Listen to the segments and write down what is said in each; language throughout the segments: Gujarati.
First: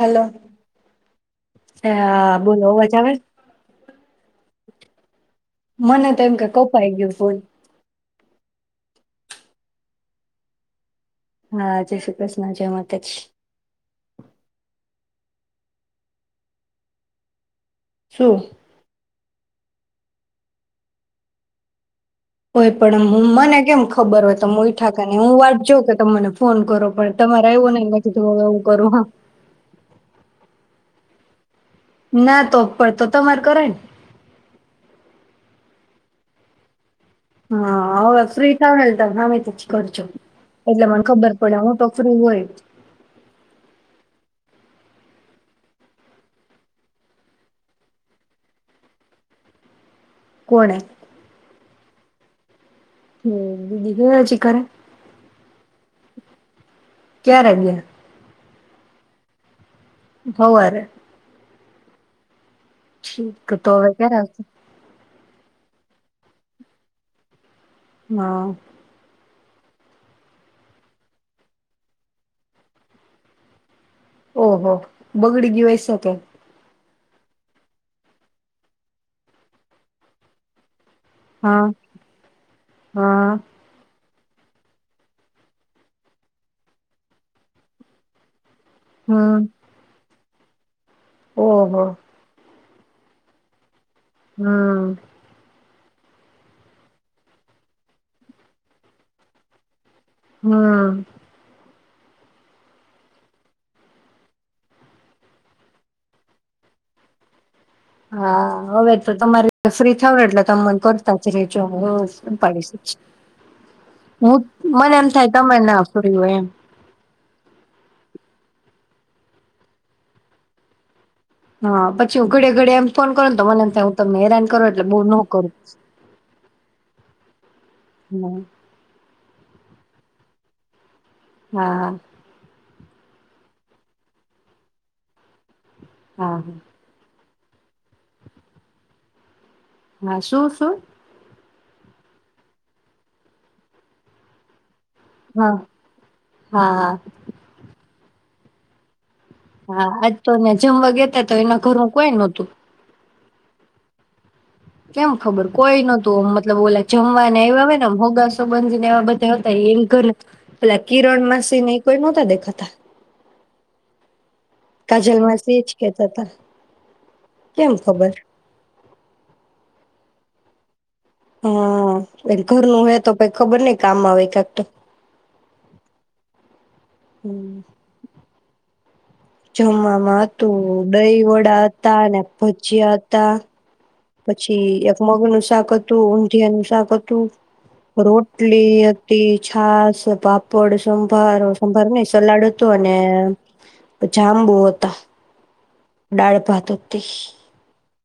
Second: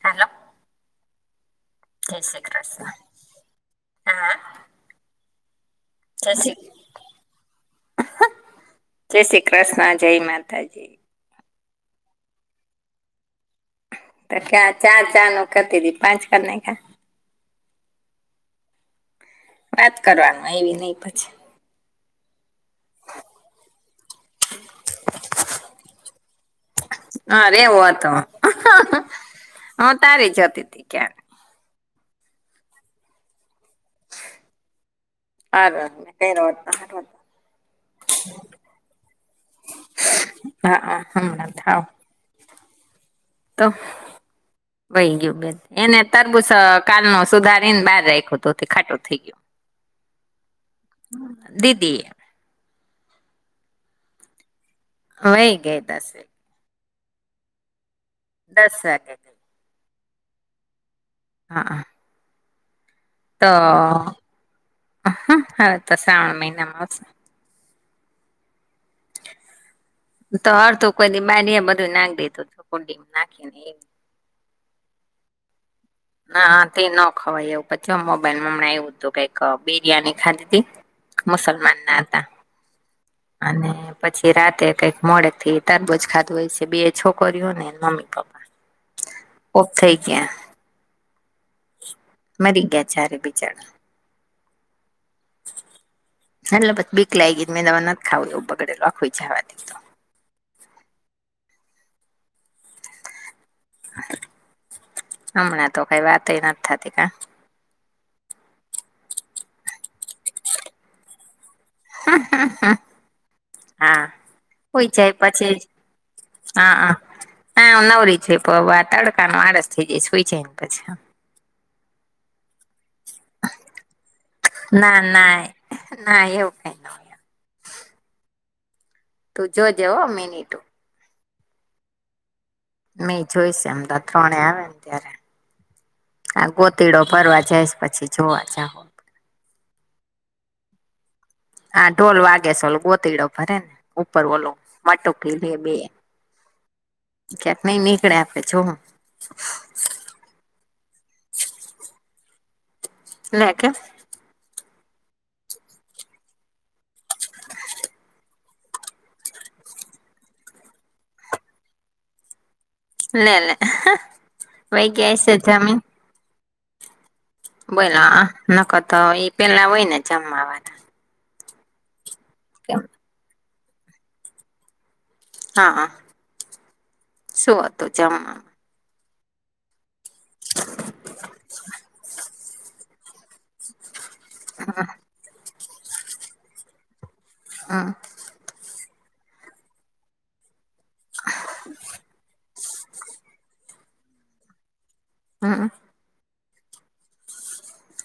હલો. હેલો એ જય હા શ્રી બોલો કૃષ્ણ વજાવે. હા મને તો જય એમ કે શ્રી કપાઈ ગયું ભૂલ જય શ્રી કૃષ્ણ જય માતાજી હા, જય શ્રી કૃષ્ણ. જય માતાજી. તો ક્યા ચાર ચા કરતી હતીી પાંચ કરને કા સ વાત કરવાનું એવી નહીં પછી. હોય પણ મને કેમ ખબર હોય તમે ઈઠાકા કને હું વાટજો કે ત મને ફોન કરો પણ તમારે હા આવું રેવો નહીં હતો નથી હવે હું કરું હ. કે ના તોડ તો તમાર કરે ને અરે [inaudible] હા, હવે ફ્રી થાઓ તો હામેં થી કરજો હા એટલે હા મને ખબર હમણાં પડે હમે થાવ તો ફ્રી હોયઅજ. તો વહી ગયું બે એને તરબૂસ કાલ નો સુધારીને બહાર રાખ્યું તો ખાટું થઈ ગયું. કોણે? દીદીએ. હમ દીદી ચીકરે? હય ગય દશે ક્યા ર્યા? દસકે છે હવારે. હા હા ઠીક તો હવે ક્યારે આવશે હા હા તો શ્રાવણ મહિનામાં આવશે હા. તો હર તું કોઈ દી બારી એ બધું નાખ દેધુંતું કુંડીમાં નાંખીને એ- ઓહો બગડી દવાય. હા તે નો. ખવાય એવું પછી મોબાઈલમાં હમણાં આવવું હતું કઈક બિરિયાની ખાધી ત હતી. હા મુસલમાન ના હતા હા અને. પછી રાતે કંઈક મોડેક થી તરબોજ ખાધું હોય છે બે છોકરીઓને મમ્મી પપ્પા. ઑફ થઇ ગયા. ઓ હો. મરી ગયા છે ક્યારે બેચારા. હમ. નાટલે પસ બીક લાગ ગઈ મેં દવા નથી ખાવું એવું બગડેલું આખું જવા દ. હા. હમણાં તો કઈ વાતએ ના નથી થતી ના. હા હવે તો તમારે ફ્રી થ એટલે તમન કરતા જ રે. હા હું હોય મને એમ જાય થાય પછી તને ના ફૂર હોય એમ. જે પ આ તડકા ન આળસ થઈ જઈ સુઈ જાય ને પછી. હા પછી ઉઘડે ડે એમ ફોન કરો ને તો મને એમ થાય હું તમને હેરાન કરું એટલે બહુ ના ન ના કરું. ના એવું કઈ ન હોય હમ્મ. તું જોજે હો મિની તું. હા. મે ઈ જોઈ એમ તો આ ત્રણેય આવે ને ત્યારે. હા આ ગોતીડો ફરવા જઈશ પછી જોવા જાહું. શું-શું? આ ઢોલ વાગે સે ઓલું ગોતિડો ભરે ને ઉપર ઓલું. વાટોકી લે હા બે. હા કયાંક નીની [unintelligible] આપણે જોહું. હા. આજ તોં અમે જમવા ગયાતા તો એના ઘરનું કોઈ નોતું. લે કે? કેમ ખબર, કોઈ નતું મતલબ ઓલે જમવા ને આયવાં હોય ને આમ હગાસ સંબંધી ને એવા બધાય હતા, એન ઘરના, પેલા કિરણ માસીને ઈ કોઈ નહોતા દેખાતા. લે-લે. કાજલમાસી ઈ જ કેતા તા. બોલો આ નકર તો ઈ પેલા હોય ને જ [unintelligible] હા. એન ઘરનું હે તો કેક ખબર નહીં કામમાં આવે [unintelligible] તો. હા હા. શું હતું જમવામાં? જમવામાં હતું દહી વડા હતા અને ભજીયા હતા. પછી એક મગ નું શાક હતું. તું, ઊંધિયા નું શાક હતું. હમ રોટલી. છાસ, પાપડ. સંભારો, સંભારો નઈ સલાડ હતું. તો અને જાંબુ હતા. હઅં. ડાળ ભાત. [unintelligible]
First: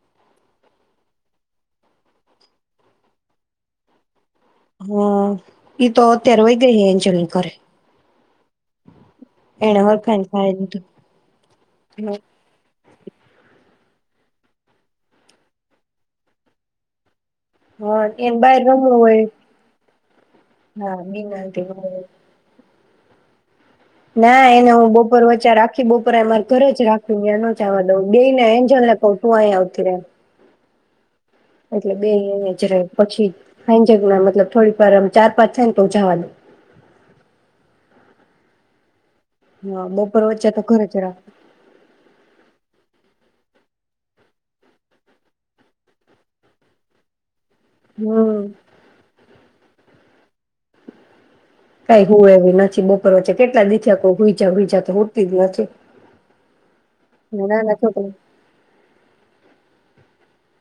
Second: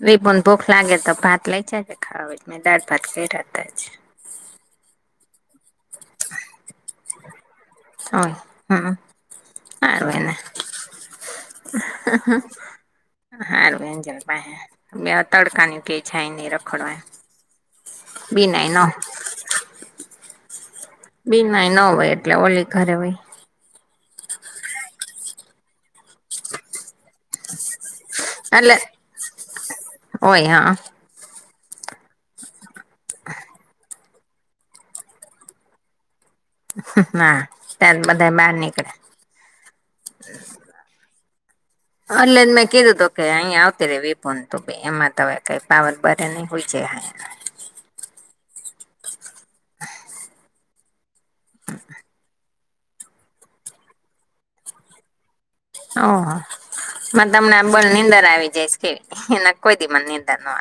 વિભુ ને ભૂખ લાગે તો ભાત લઈ જાજે, ખાવા હોય તો મેં દાળ ભાત કયરા તા આજ. હા ઈ તો અત્યારે વય ગઈ હે એન્જલની ઘરે. ઓય. હઅં. એને હરખાયનું ખાય લીધું. જલ પાહે. બે એવા તડકા ની ક્યાય જાય નઈ રખડવા ને એ. હા એને બાર રમવું હોય. હા બીના આંટી બિનાય ન રમે. હોય એટલે ઓલી. ઘરે હોય. ના એને હું બપોર વચ્ચારે, આખી બપોર એને અઇયા મારી ઘરે જ રાખું, ન્યાં નો જવા દવ. ક્વ. બેય ને એટલે એંજલ ને ક્વ તું અઇયા આવતી રે. હોય હા એટલે બેય અઇયા જ રય પછી, હાંજેક ના મતલબ થોડી વાર આમ ચાર પાંચ થાય ને તો જવા દવ. હા ત્યારે તો બધા બહાર નીકળે. હા બપોર વચ્ચે તો ઘરે જ રાખું. [inaudible] એટલે તો મે કીધું તો કે અહીંયા આવતી રે વિભૂ ને તું બેય. અમારે તો હવે કાંઈ પાવર બરે નહી, હુઈ જાય અઇયા. હમ. કઈ હુવે એવી નથી. બપોર વચ્ચે કેટલા દિ થયા ક્વ હુઈ જા હુઈ જા તો હુતી જ નથી. ઓહો મને તો નાના હમણાં છોકરા નીંદર આવી જાય છે કેવી. નકર મને તો કોઈદી નીંદર [inaudible]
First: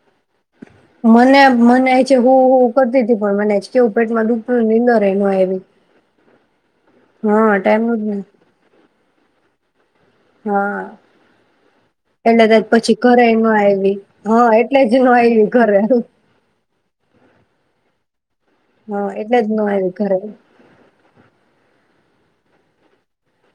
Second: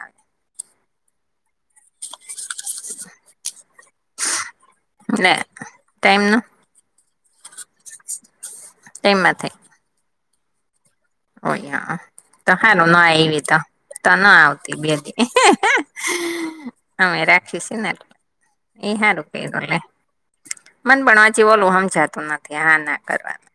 મને-મનેય આજ હુવુ હુવુ કરતીતી પણ મને આજ કેવું પેટમાં દુખતું તુ ને નીંદરય નો લે આવી. ટાઈમ ન હા ટાઈમનું જ ને. ટાઈમમાં થય? હા. ઓય હઅં. એટલે તો હારું પછી નો ઘરે આયવી ન તો, આવી તો નો હા આવતી એટલે બે જ ન દિ. આવી ઘરે હમે રાખી શીને. એ હા હારુ એટલે જ ન કર્યુંલે, આવી ઘરે મન ભણવા જેવું જાતું નથી આ ના કરવાનું.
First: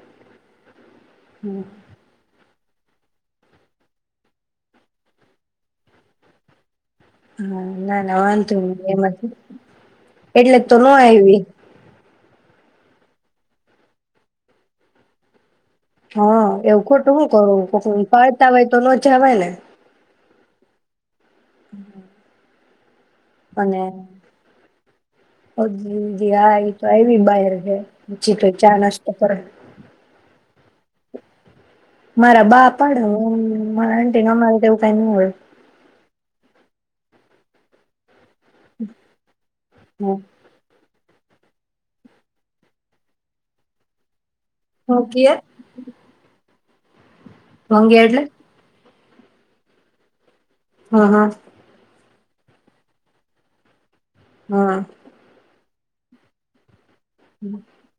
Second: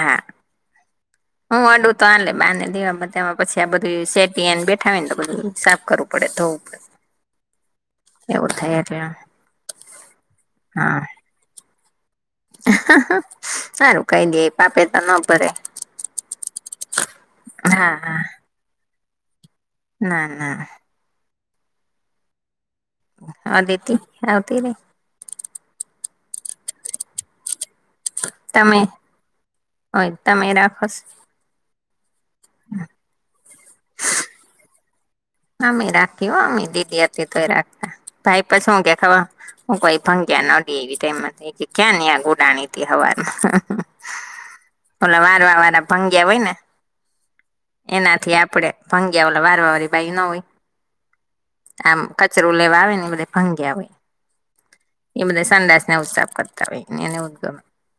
હા એવા બધામાં પછી, આ બધું સેટીને બેઠાને તો બધું સાફ કરવું પડે ધોવું પડે. હા, ના ના એવું વાંધું થાય એટલે એમાં એટલે તો ન આઈવી. હારુ કહી દે પાપે તો ન કરે. હા, એવું ખોટું હું હા હા કરું. જવાયને. ના ના. હમ્મ. હા દીતી આવતીરે. એતો આય ભી [unintelligible] છીક ચા તમે નાસ્તો કરો. હોય તમે રાખોસ. મારા બાપડ હું મરા મારે તેવું કઈ ન હોય. આમ યે રાખીએ હ અમે [unintelligible] હતી, તોય રાખતા. ભાઈ પછ હું દેખાવું, હું ક્યાંય પણ [unintelligible] તે મને કે, ક્યાં ન આગ ઉડાણી ત હવારના. પલા ભોગીયા વારવા વારા ભંગ્યા હોય ને ભોગીયા એટલે એનાથી આપડે ભંગ્આ ઓલા વારવા વારી બાઈ ન હોય હા, હા. કચરો લેવા આવે ને એ બધે ભંગ્યા ઓય હા એ બધા સંદાસ [unintelligible] સાફ કરતા હોય. એને [unintelligible]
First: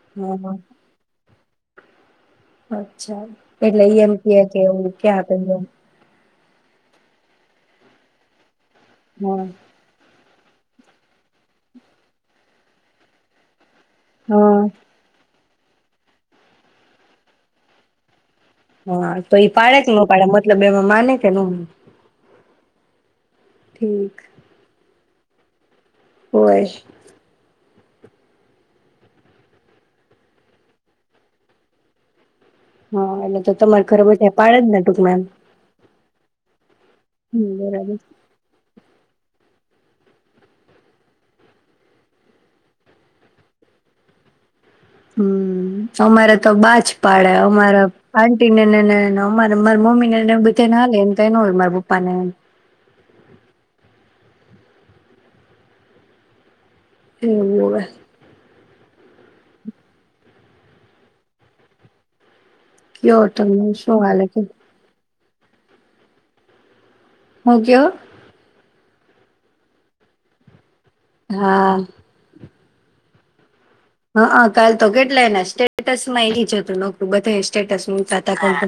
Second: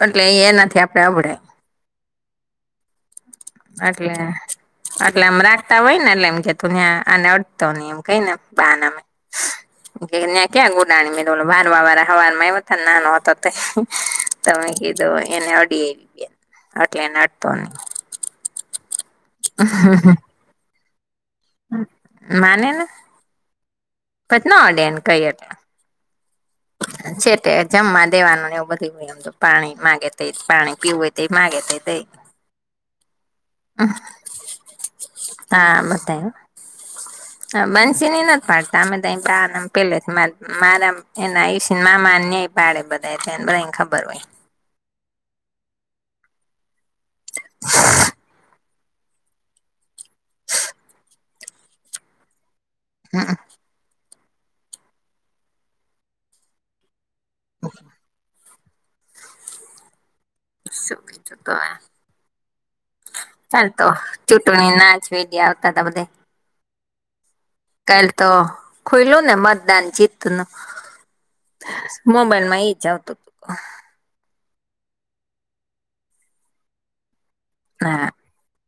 કટલે હા એ હા. એનાથી આપડે અવડે અચ્છા. એટલે ઈ એમ અટલે કે કે એવું ક્યાં અટલે આપે આમ એમ રાખતા હોય ને એટલે એમ કે તો ન્યાં આને અડતો નઈ એમ કઈ ને બાનામાં હા એને ક્યાં ઉડાણી [unintelligible] વારવા વારા હવારમાં આયવા તા ને, નાનો હતો તે હા. તમે કીધું એને એટલે એનેટતો નહી હા તો એઈ પાડે કે ન પાડે મતલબ એમાં મને કેનું માનેને કેત ન અડે એને કયટ હોય. સેટેડ જમવા દેવાનુંને એવું બધુંય હોય એમ તો પાણી માગે તે પાણી પીવું હોય તે માગે તે દેય હા એટલે તો તમારે ઘરે બધા પાડે જ ને ટૂંકમાંમ બો હ બંસીની ન નદ પા સામે તો બહાર નામ પેલે મા મારા એના આયુષ્યને મામાને ય પાડે બધાને બધા ખબર હોય હમ્મ, અમારે તો બાજ પાડે અમારા આંટી ને ને ને અમારે મારી મમ્મી ને બધા ના લે એમ કઈ ન હોય મારા પપ્પા ને હા એવુંવે સુખી ચકા કયો તમને ચાલતો શું હાલે છે ચૂંટણી ના ઈડ્યા આવતા હતા બધે હું કયો કાલ‌ તો ખોલ્યું ને મતદાન જીતતનું હા મોબાઈલમાં ઈ જતો હત હા કાલ તો કેટલાયને સ્ટેટસ માં એની જતું નોકું બ હા ટ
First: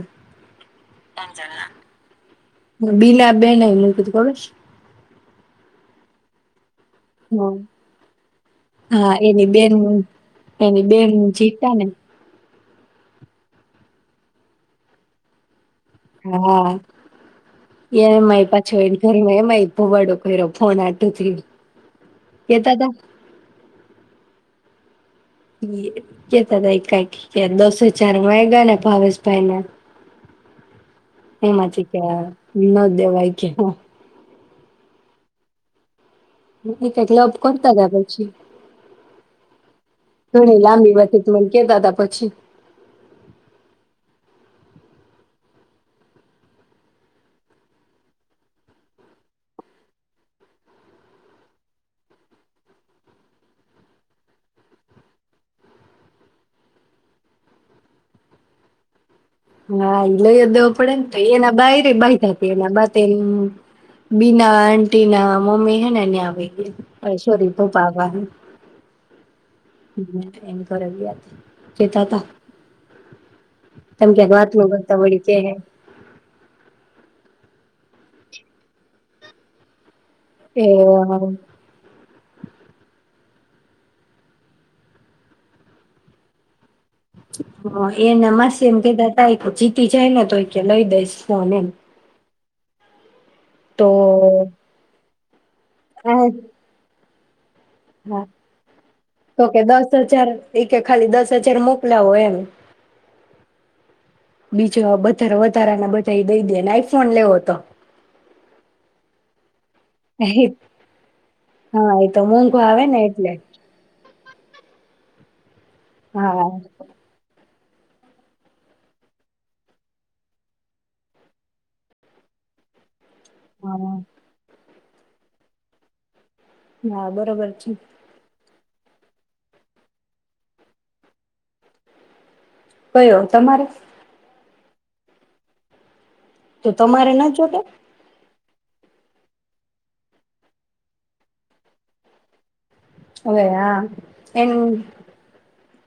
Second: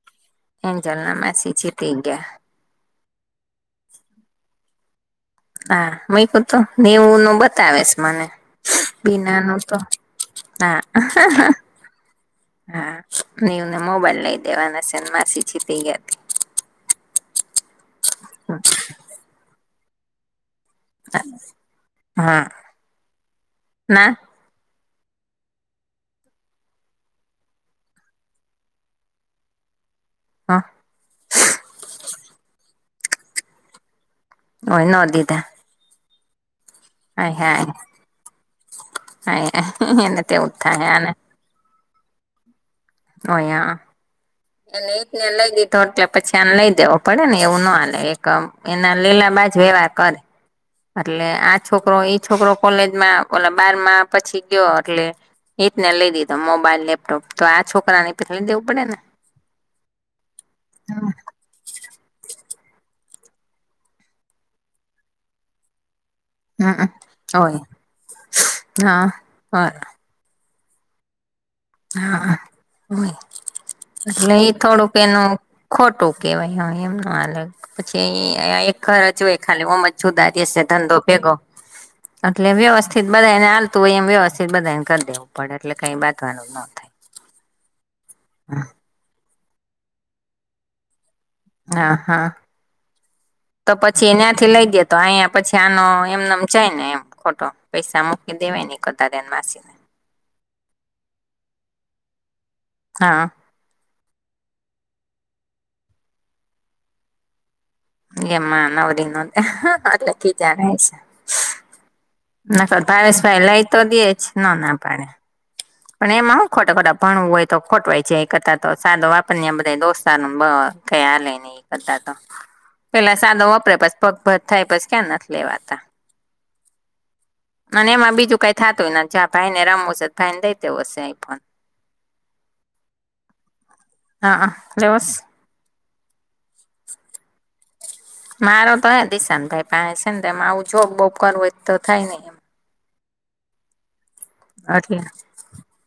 એન્જલ ના માસી જીતી ગયા [unintelligible] બીલા બેયને ના કધું [inaudible] હા મઈ કો તોું નેવું ન ખબર બતાવેશ મને છે હા બીના એની ન બેન તો હા એની બેન જીતા ને હા નેવને મોબાઈલ લઈ દેવાના છેને માસી ગયા હા, એ મારી પાજો એના ઘરે માં એમાંઈ. ભોવાાડો‌ ઈો [unintelligible] ફોન હાટું હતી. થ્રિયું હા કેતા થા. ના કેતા હતા કઈક દસો ચાર મળગા ને ભાવેશ ભાઈને. હ એમાંચી ક્યાં [unintelligible] દેવાય કે, હા. [unintelligible] [unintelligible] ક્લબ હાય હાય કરતા હતાા પછી હાય એને તેવું જ ઘણી થાય લાંબી વાતત મને કેતા હતા. પછી. ઓયાં. એને એક ને લઈ દીધો એટલે પછી આને લઈ દેવો પડે ને એવું ન હાલે એકદમ, એના લેલા બાજ વ્યવહાર કરે. અટલે આ છોકરો એ છોકરો કોલેજમાં ઓલા બારમાં પછી ગયો, એટલે એ જને લઈ દીધો મોબાઈલ, લેપટોપ તો આ છોકરાને [unintelligible] દેવું પડે ને? હા લય જ દેવો પડેને તો એના બાય રે. એના બંને બીના આન્ટી ના મમ્મી હે ને હમમ હોય હા ન્યા [unintelligible] [unintelligible] હા, તા હા, હોય. તમે ક્યાંક એટલે એઈ વાતનું થોડુંક કરતા વળી એનું કે ખોટું કેહેવાય હો, એમ ન હાલે. પછી અહીં અહીંયા એક ઘર જ જુએ ખાલી ઓમજ સુદારી દશે એ ધંધો ભેગો. એટલે વ્યવસ્થિત બધાને હાલતું હોય એમ વ્યવસ્થિત બધાને કરી દેવું પડે એટલે કઈ બાત [unintelligible] [unintelligible] એ નમાસેમ કે [unintelligible] [unintelligible] જીતી જાયને, તો ક્યે લઈ દઈશ. ફોન એમ હા, હા. તો પછી એ્યાંથી લઈ ગે તો અહીયા. પછી આનો આ એમનેમ છેાય ને એમ. ખોટો. પૈસા હા, મૂકી દેવાય ને કતારે તો કે માસીને દસ હજાર એ કે ખાલી દસ હજાર મોકલાવો એમ. હા બીજો બધાર વધારાના બધાય એ દઈ દે, એને આઈફોન લેવો તો. એમાં નવ દિ [unintelligible] અટલે એ ખીજાણા હશે, હા એ તો મોંઘો નખર આવે ને ભાવેશ એટલે ભાઈ લઈ તો દેજ. ના ના પડે. પણ એમાં હા હું ખોટા ખોટા ભણવું હોય... તો ખોટવાય છે, એ કરતા તો સાદો વાપર ને, અમ બધાય દોસ્તારનો બ કંઈ હાલે નહી એ કરતા તો. પેલા સાદો વાપરે હા પસ પગભત થાય પછ ક્યાં નથી લેવાતા. [inaudible] અને ને એમાં બીજું કય થાતુંય ને જ્યાં ભાઈ ને રમવું શે ભાઈને દઈ તેવું હશે. એ ફોન કયો તમારે? [unintelligible] તો તમારે નત જોતો? મારો તો, હ દિશાંતભાઈ પાસે છે ને આવું જોબ બોબ કરવું, એ તો થાય નહીં એમ. હવે આ એમ, એટલે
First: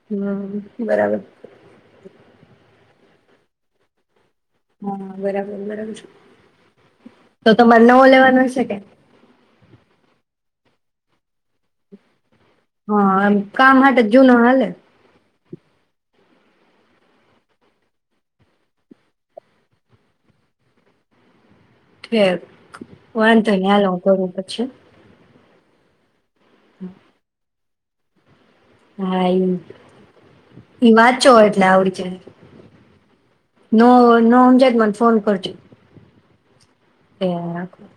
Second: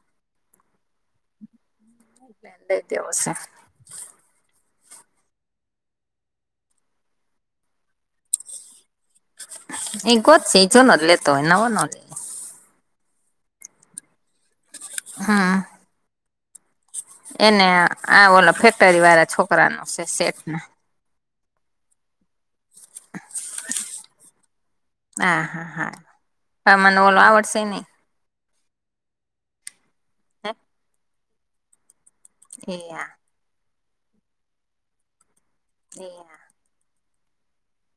હમ. બરાબર. [inaudible] હા બરાબર બરાબર છે તો તો મારે નવો લેવાનો સે કે. એ ગોતશે જ એનો લેતોય નવો ન લે. હ એમ કામ માટે જુનું હાલે, હા. એને આ ઓ ફેક્ટરીવાળા છોકરા ન છે, શેઠ ના. [unintelligible] વાંધોને, હાલ હું કરું પછી. હા, હા, હા. હા, મને ઓલો આવડશે ની. હા ઈ ઈ વાત ચો, એટલે આવડી ચે. એ યા. નો નો હમજાએ તો મને ફોન કરજે. ને આ. એઆ રાખું.